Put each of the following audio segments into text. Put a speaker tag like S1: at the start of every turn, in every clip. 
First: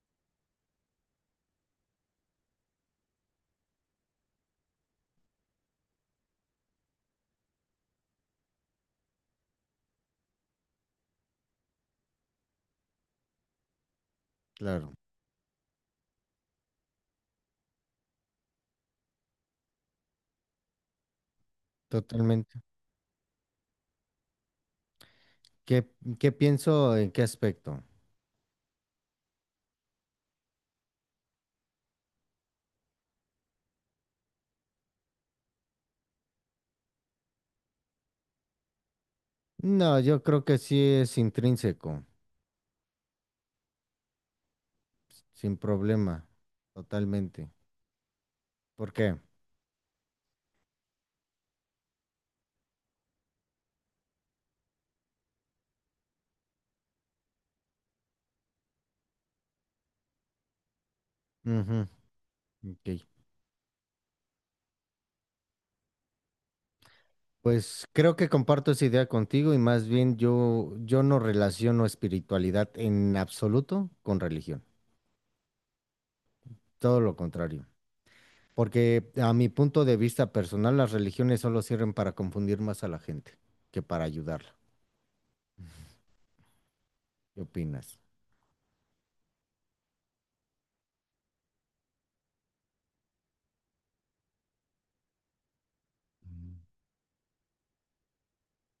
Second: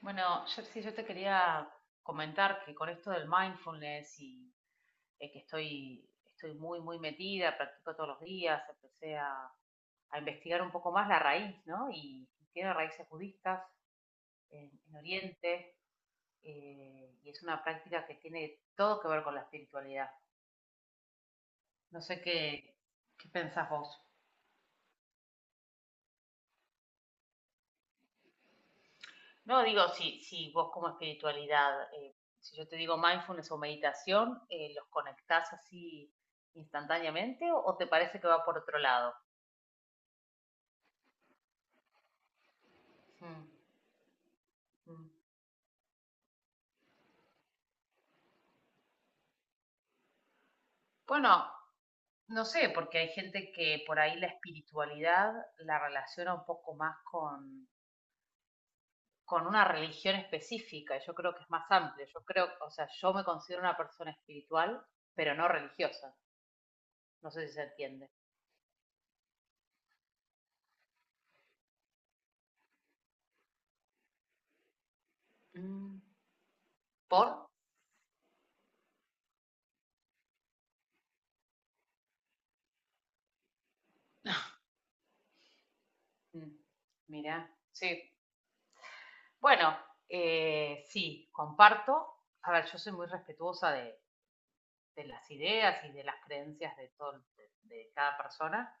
S1: Bueno, yo, sí, yo te quería comentar que con esto del mindfulness y que estoy muy, muy metida, practico todos los días, empecé a investigar un poco más la raíz, ¿no? Y tiene raíces budistas
S2: Claro,
S1: en Oriente, y es una práctica que tiene todo que ver con la espiritualidad. No sé qué,
S2: totalmente.
S1: ¿Qué pensás vos?
S2: ¿Qué, qué pienso en qué aspecto?
S1: No, digo, si vos como espiritualidad, si yo te digo mindfulness o meditación, ¿los conectás así instantáneamente o te parece que va por otro lado?
S2: No, yo creo que sí es intrínseco,
S1: Mm, mm.
S2: sin problema, totalmente. ¿Por qué?
S1: Bueno, no sé, porque hay gente que por ahí la espiritualidad la relaciona un poco más con una religión específica. Yo creo que es más
S2: Ujú,
S1: amplio. Yo creo, o
S2: ok.
S1: sea, yo me considero una persona espiritual, pero no religiosa. No sé si se
S2: Pues
S1: entiende.
S2: creo que comparto esa idea contigo y más bien yo no relaciono espiritualidad en absoluto con religión,
S1: Mm,
S2: todo lo
S1: ¿por?
S2: contrario. Porque a mi punto de vista personal, las religiones solo sirven para confundir más a la gente que para ayudarla.
S1: Mm,
S2: ¿Qué
S1: mira, sí.
S2: opinas?
S1: Bueno, sí, comparto. A ver, yo soy muy respetuosa de las ideas y de las
S2: Mm.
S1: creencias de todo, de cada persona,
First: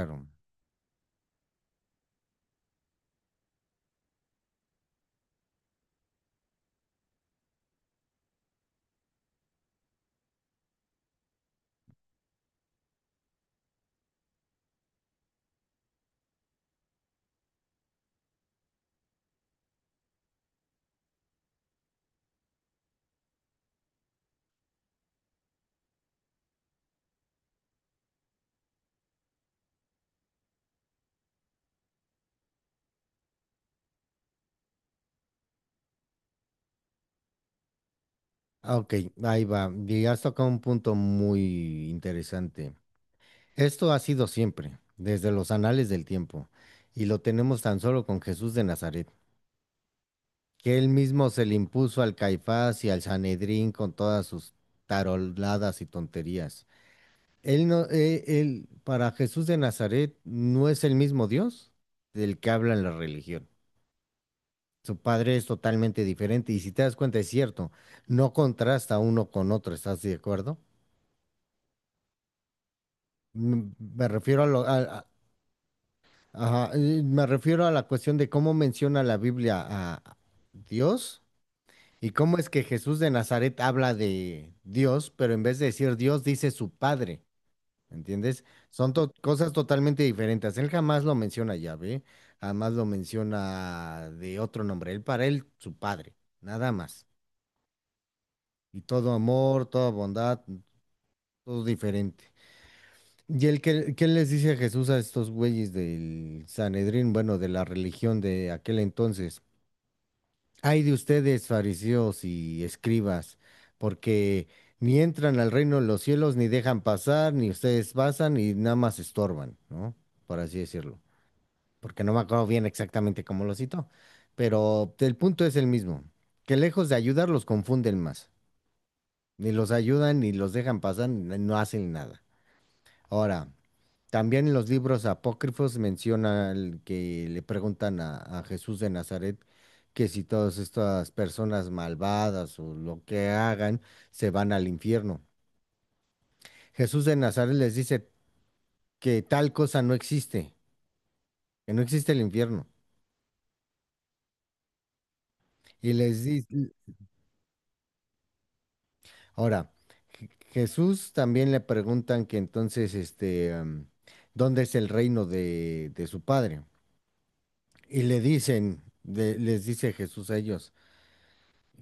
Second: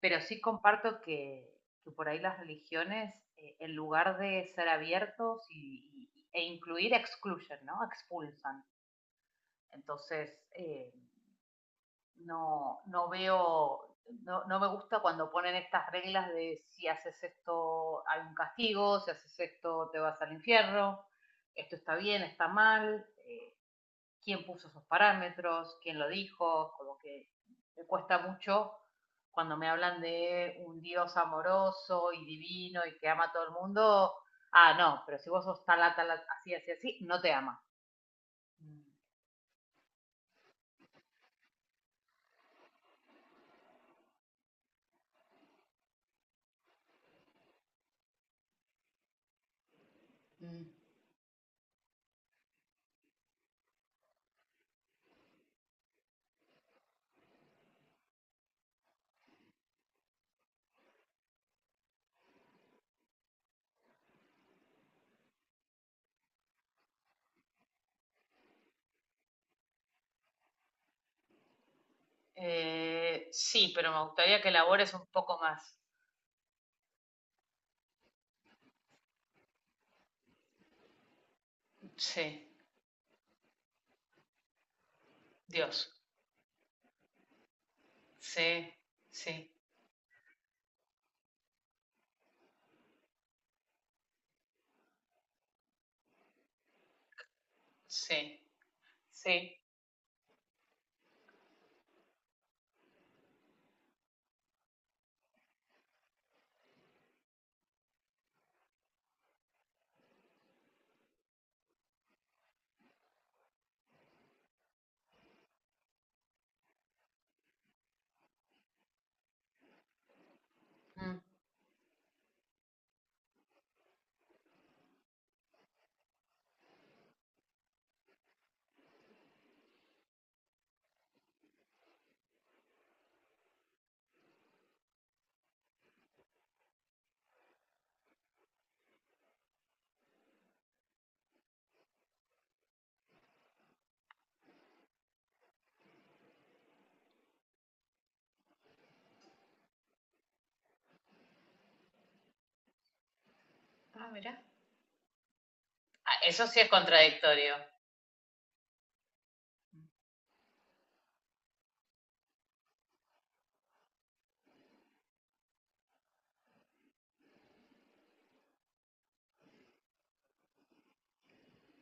S1: pero sí comparto que por ahí las religiones, en lugar de ser abiertos e incluir, excluyen, ¿no? Expulsan. Entonces, no veo, no me gusta cuando ponen estas reglas de si haces esto hay un castigo, si haces esto te vas al infierno, esto está bien, está mal, quién puso esos parámetros, quién lo dijo, como que me cuesta mucho cuando me hablan de un Dios amoroso y divino y que ama a todo el mundo. Ah, no, pero si vos sos tal, tal, así, así, así, no te ama.
S2: Ah, ok, ahí va. Y has tocado un punto muy interesante. Esto ha sido siempre, desde los anales del tiempo, y lo tenemos tan solo con Jesús de Nazaret,
S1: Mm.
S2: que él mismo se le impuso al Caifás y al Sanedrín con todas sus taroladas y tonterías. Él no, él, para Jesús de Nazaret no es el mismo Dios del que habla en la religión. Su padre es totalmente diferente, y si te das cuenta, es cierto, no contrasta uno con otro, ¿estás de acuerdo? Mm.
S1: Sí, pero me
S2: Me
S1: gustaría
S2: refiero a
S1: que
S2: lo,
S1: elabores un poco más.
S2: ajá, me refiero a la cuestión de cómo menciona la Biblia a Dios y cómo
S1: Sí,
S2: es que Jesús de Nazaret habla de Dios, pero en vez de
S1: Dios.
S2: decir Dios dice su Padre, ¿entiendes?
S1: Sí,
S2: Son cosas
S1: sí,
S2: totalmente diferentes. Él jamás lo menciona Yahvé, jamás lo menciona de otro nombre. Él para él su Padre, nada más.
S1: sí,
S2: Y todo
S1: sí.
S2: amor, toda bondad, todo diferente. ¿Y él qué les dice Jesús a estos güeyes del Sanedrín, bueno, de la religión de aquel entonces? Ay de ustedes, fariseos y escribas, porque ni entran al reino de los cielos, ni dejan pasar, ni ustedes pasan, y nada más estorban, ¿no? Por así decirlo.
S1: Mm.
S2: Porque no me acuerdo bien exactamente cómo lo citó, pero el punto es el mismo, que lejos de ayudar los confunden más. Ni los ayudan, ni los dejan pasar, ni no hacen nada. Ahora, también en los libros apócrifos menciona el que le preguntan a Jesús de Nazaret que si todas estas personas malvadas o lo que hagan se van al infierno. Jesús de Nazaret les dice que tal cosa no existe, que no existe el infierno.
S1: Ah, mira,
S2: Y les
S1: eso sí es
S2: dice,
S1: contradictorio.
S2: ahora, Jesús también le preguntan que entonces, este, ¿dónde es el reino de su padre? Y le dicen, les dice Jesús a ellos,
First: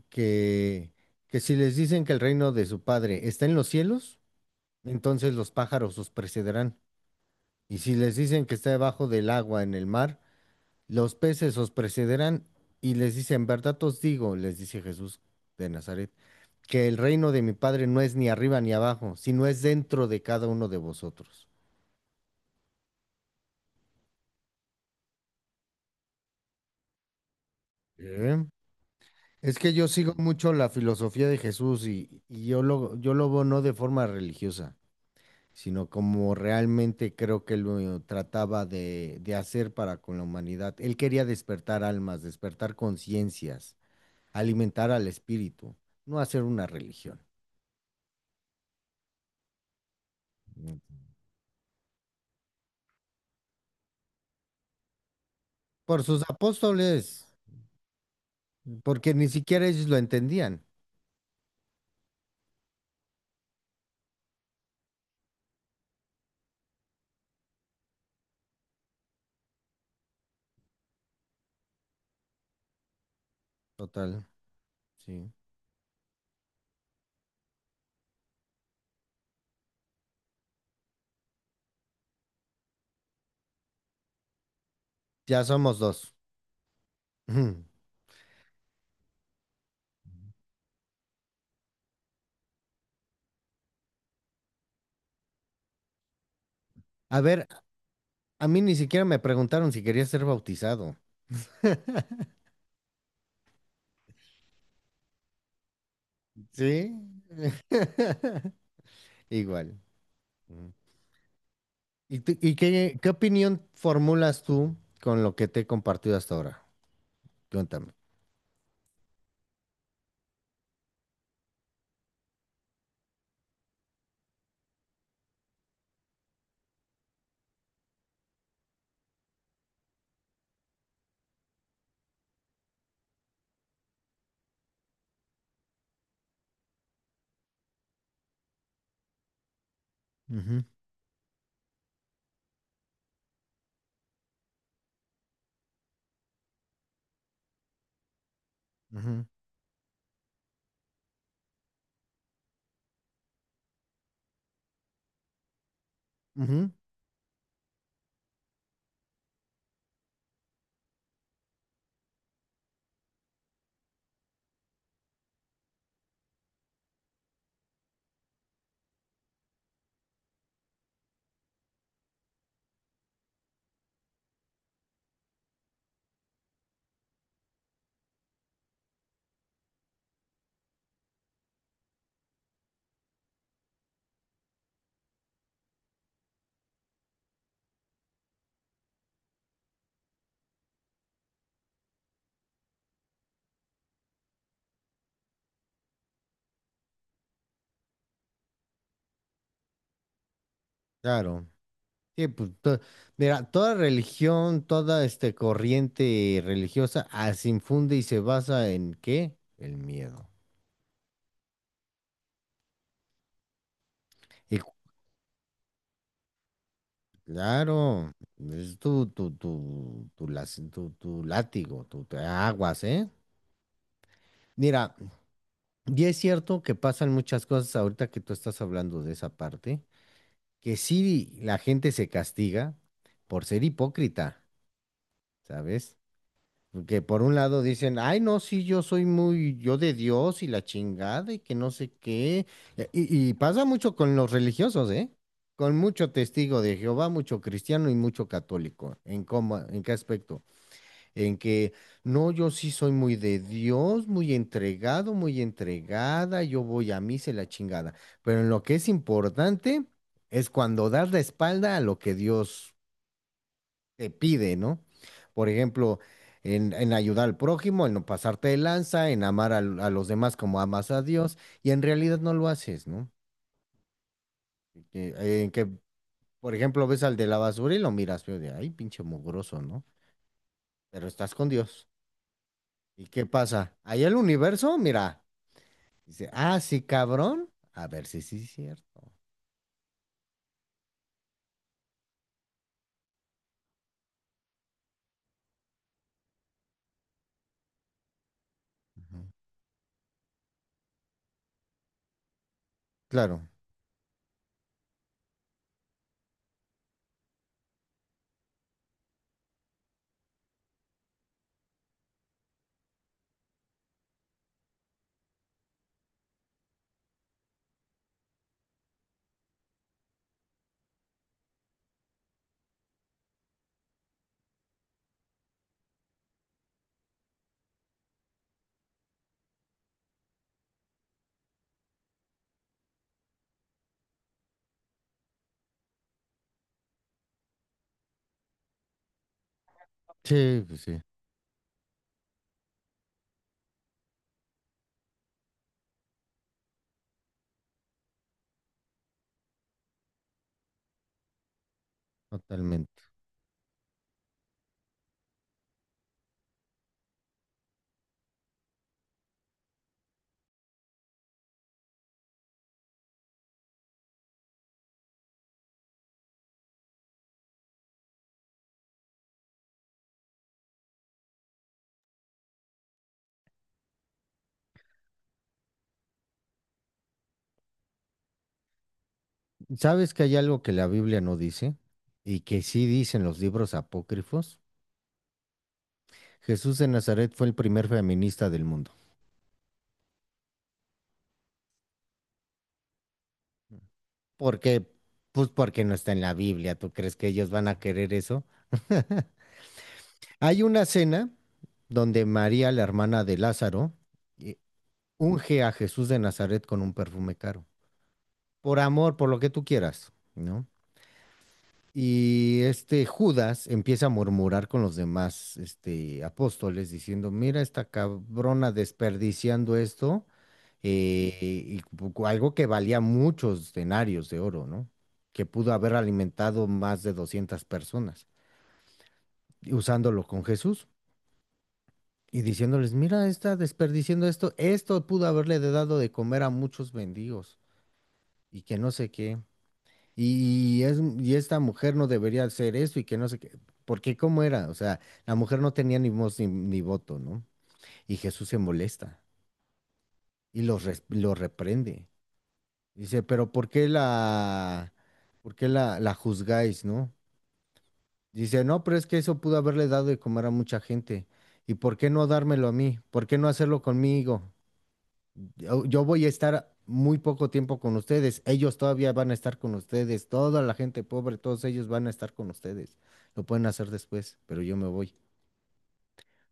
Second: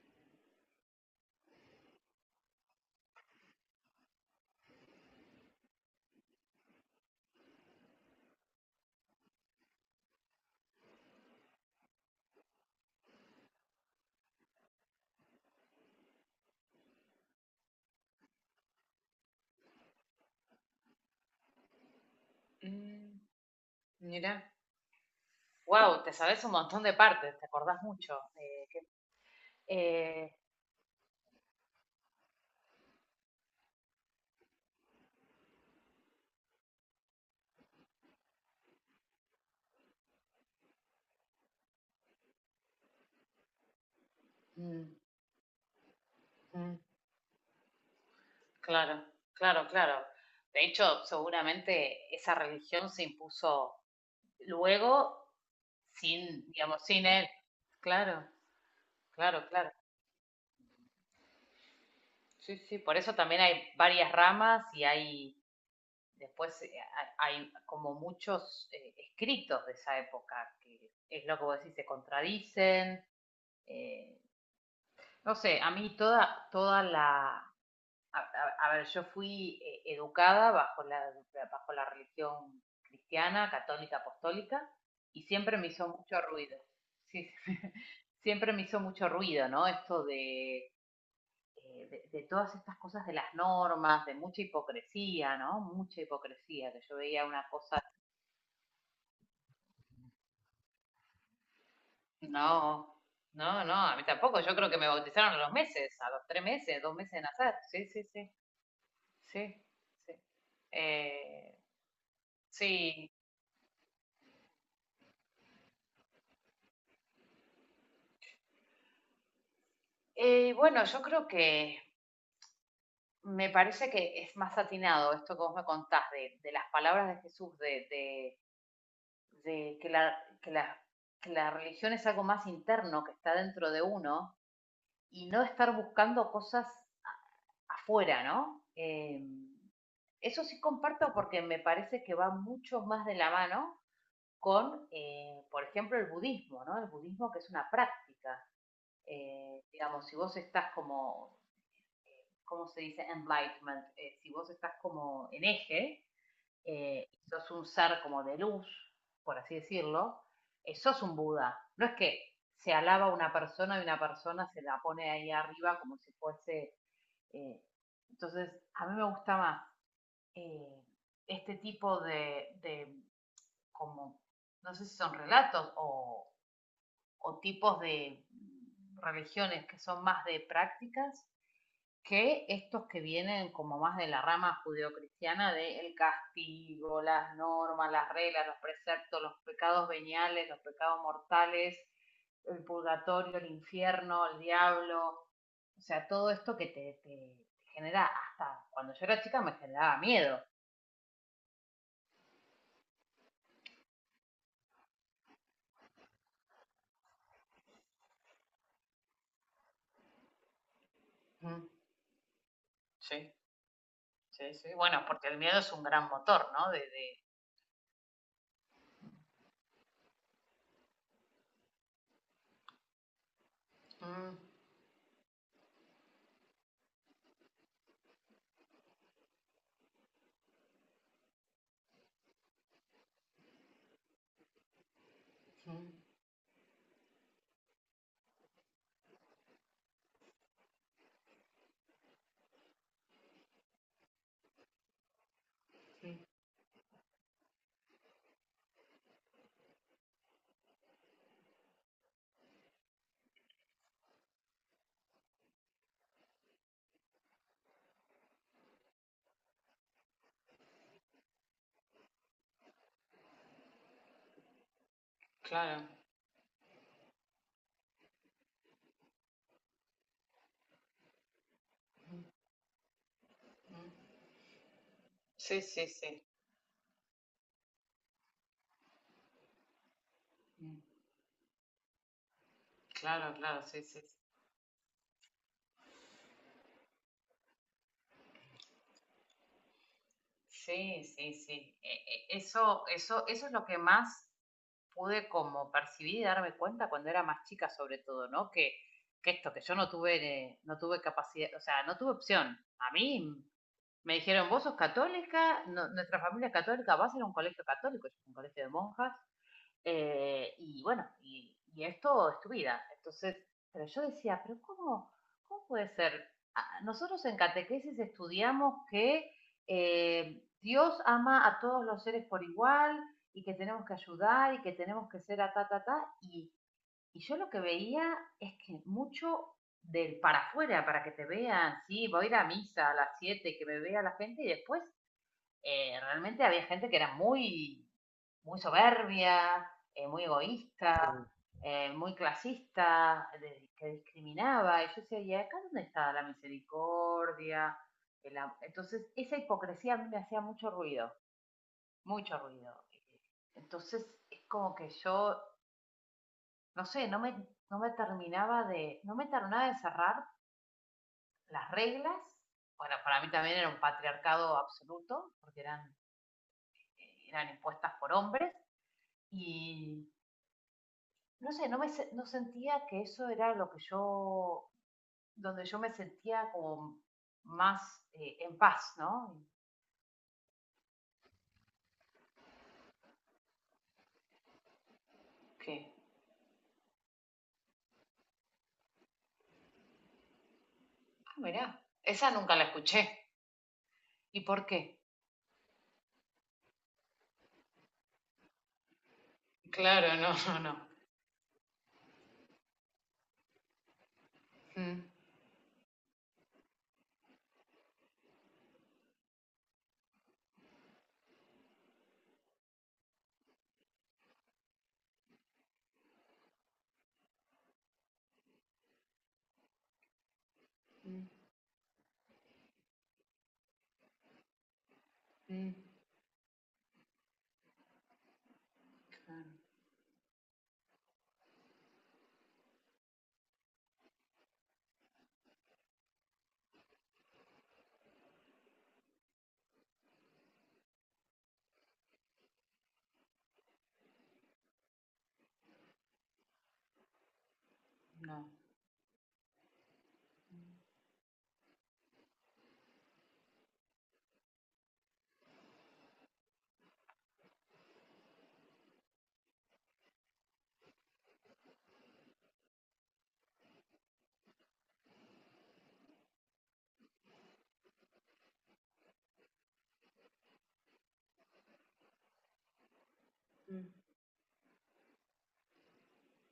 S2: que, que si les dicen que el reino de su padre está en los cielos, entonces los pájaros os precederán. Y si les dicen que está debajo del agua en el mar, los peces os precederán. Y les dice, en verdad os digo, les dice Jesús de Nazaret, que el reino de mi padre no es ni arriba ni abajo, sino es dentro de cada uno de vosotros.
S1: Mira. Wow, te sabes un montón de partes, te acordás mucho.
S2: ¿Eh? Es que yo sigo
S1: Eh,
S2: mucho la filosofía de Jesús y yo lo veo no de forma religiosa, sino como realmente creo que lo trataba de hacer para con la humanidad. Él quería despertar almas, despertar conciencias,
S1: mm,
S2: alimentar al espíritu, no hacer una
S1: mm,
S2: religión.
S1: claro, claro, claro. De hecho, seguramente esa religión se impuso luego
S2: Por sus
S1: sin, digamos, sin
S2: apóstoles,
S1: él. Claro,
S2: porque ni
S1: claro,
S2: siquiera
S1: claro.
S2: ellos lo entendían.
S1: Sí, sí, por eso también hay varias ramas y hay después hay como muchos escritos de esa época, que es lo que vos decís, se contradicen. eh,
S2: Total, sí.
S1: no sé, a mí toda, toda la... a ver, yo fui educada bajo bajo la religión cristiana, católica, apostólica, y
S2: Ya
S1: siempre me
S2: somos
S1: hizo
S2: dos.
S1: mucho ruido. Sí,
S2: Ujú.
S1: siempre me hizo mucho ruido, ¿no? Esto de de todas estas cosas de las normas, de mucha hipocresía, ¿no? Mucha hipocresía, que yo
S2: A
S1: veía una
S2: ver,
S1: cosa.
S2: a mí ni siquiera me preguntaron si quería ser bautizado.
S1: No, no, no, a mí tampoco. Yo creo que me bautizaron a los meses, a los 3 meses,
S2: Sí.
S1: 2 meses de nacer. Sí, sí, sí, sí,
S2: Igual.
S1: sí. Eh,
S2: ¿Y qué
S1: sí.
S2: opinión formulas tú con lo que te he compartido hasta ahora? Cuéntame.
S1: Bueno, yo creo que me parece que es más atinado esto que vos me contás de las palabras de Jesús, de que la, que la religión es algo más interno que está dentro de uno y no estar buscando cosas afuera, ¿no? Eso sí
S2: Ujú,
S1: comparto porque me parece que va mucho más de la mano con, por ejemplo, el budismo, ¿no? El budismo que es una práctica.
S2: ujú,
S1: Digamos, si vos estás como, ¿cómo se dice? Enlightenment. Si vos estás como en eje,
S2: ujú,
S1: sos un ser como de luz, por así decirlo, sos un Buda. No es que se alaba a una persona y una persona se la pone ahí arriba como si fuese, eh, entonces, a mí me gusta más eh, este tipo como, no sé si son relatos o tipos de religiones que son más de prácticas que estos que vienen como más de la rama judeocristiana de el castigo, las normas, las reglas, los preceptos, los pecados veniales, los pecados mortales, el purgatorio, el infierno, el diablo, o sea, todo esto que te genera, hasta cuando yo era chica me generaba miedo.
S2: claro. Sí, pues, mira, toda religión, toda este corriente religiosa, se infunde y se basa en ¿qué? El miedo.
S1: Mm, sí, sí,
S2: Y cu-
S1: sí. Bueno, porque el miedo es un gran motor, ¿no? De-
S2: claro, es tu látigo, tu aguas, ¿eh?
S1: Mm,
S2: Mira, y es cierto que pasan muchas cosas ahorita que tú estás hablando de esa parte, que sí la gente se castiga por ser hipócrita,
S1: mm,
S2: ¿sabes? Que por un lado dicen, ay, no, sí, yo de Dios y la chingada y que no sé qué. Y pasa mucho con los religiosos, ¿eh? Con mucho
S1: mm,
S2: testigo de Jehová, mucho cristiano y mucho católico. ¿En qué aspecto? En que no, yo sí soy muy de Dios, muy entregado, muy entregada, yo voy a misa y la chingada. Pero en lo que es importante es cuando das la espalda a lo que Dios te pide, ¿no? Por
S1: claro.
S2: ejemplo, en ayudar al prójimo, en no pasarte de lanza, en amar a los demás como amas a Dios, y en realidad
S1: Mm,
S2: no lo haces, ¿no?
S1: mm.
S2: En
S1: Sí,
S2: que,
S1: sí, sí.
S2: por ejemplo, ves al de la basura y lo miras feo de, ay, pinche mugroso, ¿no?
S1: Mm,
S2: Pero estás con Dios. ¿Y qué
S1: claro, claro,
S2: pasa?
S1: sí, sí,
S2: Ahí
S1: sí.
S2: el universo, mira. Dice, ah, sí, cabrón. A ver si sí es cierto.
S1: Sí, sí, sí. E- eso, eso, eso es lo que más pude como percibir y darme cuenta cuando era más chica, sobre todo, ¿no?
S2: Ujú.
S1: Que esto, que yo no tuve, no tuve capacidad, o sea, no tuve opción. A mí
S2: Claro,
S1: me dijeron, vos sos católica, nuestra familia es católica, vas a ir a un colegio católico, yo fui a un colegio de monjas, y bueno, y esto es tu vida. Entonces, pero yo decía, pero ¿cómo, cómo puede ser? Ah, nosotros en catequesis estudiamos que Dios ama a todos los seres por igual y que tenemos que ayudar y que tenemos que ser a ta, ta, ta. Y yo lo que veía es que mucho del para afuera, para que te vean, sí, voy a ir a misa a las 7 que me vea la gente y después realmente había gente que era muy, muy soberbia, muy
S2: sí, pues sí,
S1: egoísta, muy clasista, que discriminaba. Y yo decía, ¿y acá dónde está la misericordia? El entonces, esa hipocresía a mí me hacía mucho ruido, mucho ruido.
S2: totalmente.
S1: Entonces, es como que yo, no sé, no me terminaba de, no me terminaba de cerrar las reglas. Bueno, para mí también era un patriarcado absoluto, porque eran, eran impuestas por hombres y no sé, no sentía que eso era lo que yo, donde yo me sentía como más en paz, ¿no?
S2: ¿Sabes que hay algo que la Biblia no dice y que sí dicen los libros apócrifos?
S1: ¿Qué?
S2: Jesús de Nazaret fue el primer feminista del mundo.
S1: Ah, mirá. Esa nunca la escuché. ¿Y
S2: ¿Por
S1: por
S2: qué?
S1: qué?
S2: Pues porque no está en la Biblia. ¿Tú crees que ellos van a querer eso?
S1: Claro, no, no,
S2: Hay
S1: no.
S2: una cena donde María, la hermana de Lázaro, eh,
S1: Mm,
S2: unge a Jesús de Nazaret con un perfume caro. Por amor, por lo que tú quieras, ¿no? Y este Judas empieza a murmurar con los demás apóstoles diciendo, mira esta cabrona desperdiciando esto,
S1: mm,
S2: eh, y algo que valía muchos denarios de oro, ¿no? Que pudo
S1: mm,
S2: haber alimentado más de 200 personas,
S1: claro,
S2: y usándolo con Jesús y diciéndoles, mira está desperdiciando esto, esto pudo haberle dado de comer a muchos mendigos y que no sé qué. Y esta mujer no debería hacer esto y que no sé qué. Porque cómo era, o sea, la mujer no tenía ni voz ni voto, ¿no? Y
S1: no.
S2: Jesús se molesta y
S1: Mm,
S2: los reprende. Dice, pero ¿por qué la, juzgáis, no? Dice, no, pero es que eso pudo haberle dado de comer a mucha gente. ¿Y por qué no dármelo a mí? ¿Por qué no hacerlo conmigo? Yo voy a estar muy poco tiempo con ustedes. Ellos todavía van a estar con ustedes. Toda la gente pobre, todos ellos van a estar con ustedes. Lo pueden
S1: mm.
S2: hacer después, pero yo me voy.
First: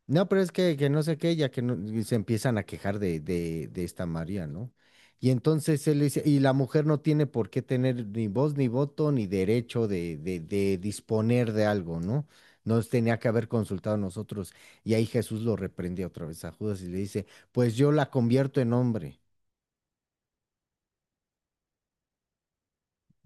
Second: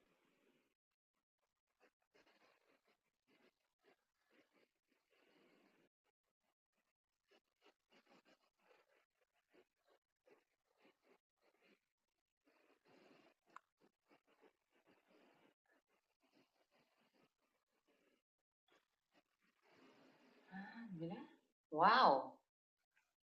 S2: No, pero es que no sé qué, ya que no- y se empiezan a quejar de, de esta María, ¿no? Y entonces él dice, y la mujer no tiene por qué tener ni voz, ni voto, ni derecho de, de disponer de algo, ¿no? Nos tenía que haber consultado a nosotros. Y ahí Jesús lo reprendía otra vez a Judas y le dice, pues yo la convierto en hombre.
S1: Ah, mirá. Wow,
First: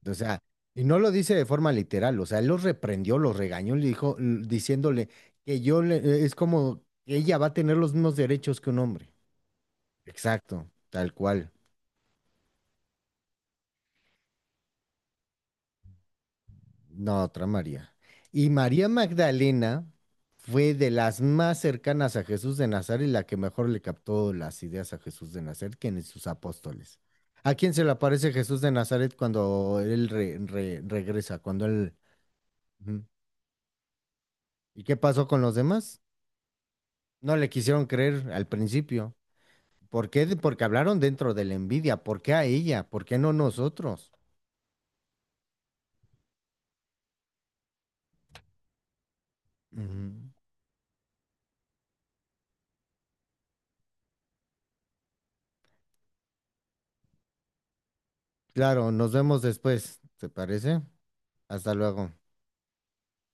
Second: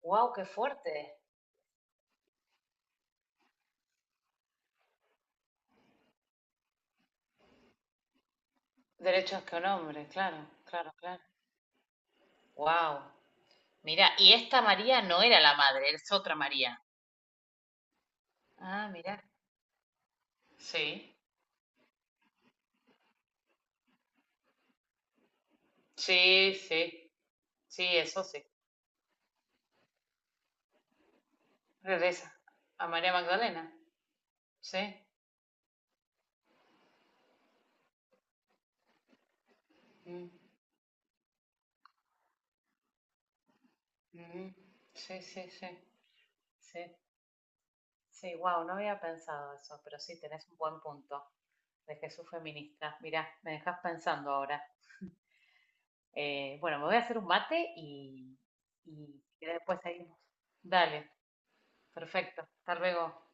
S2: O
S1: wow,
S2: sea,
S1: qué
S2: y
S1: fuerte.
S2: no lo dice de forma literal, o sea, él los reprendió, los regañó, le dijo, diciéndole que es como que ella va a tener los mismos derechos que un hombre.
S1: Derechos que un hombre, claro,
S2: Exacto,
S1: claro,
S2: tal
S1: claro.
S2: cual.
S1: Wow. Mirá, y esta María no era la madre, es otra María.
S2: No, otra María. Y María
S1: Ah, mirá.
S2: Magdalena fue de
S1: Sí.
S2: las más cercanas a Jesús de Nazaret y la que mejor le captó las ideas a Jesús de Nazaret, que en sus
S1: Sí,
S2: apóstoles.
S1: sí,
S2: ¿A quién se
S1: sí,
S2: le
S1: eso
S2: aparece
S1: sí.
S2: Jesús de Nazaret cuando él regresa? Cuando él...
S1: Regresa a
S2: Ujú.
S1: María Magdalena. Sí.
S2: ¿Y qué pasó con los demás? No le quisieron creer al principio. ¿Por qué?
S1: Mm,
S2: Porque hablaron dentro de la envidia. ¿Por qué a ella? ¿Por qué no nosotros?
S1: mm, sí, sí, sí, sí. Sí, wow, no había pensado eso, pero sí,
S2: Ujú.
S1: tenés un buen punto de Jesús feminista. Mirá, me dejas pensando ahora. Bueno, me voy a hacer un mate
S2: Claro, nos
S1: y si
S2: vemos
S1: querés después
S2: después.
S1: seguimos.
S2: ¿Te parece?
S1: Dale,
S2: Hasta luego.
S1: perfecto. Hasta luego.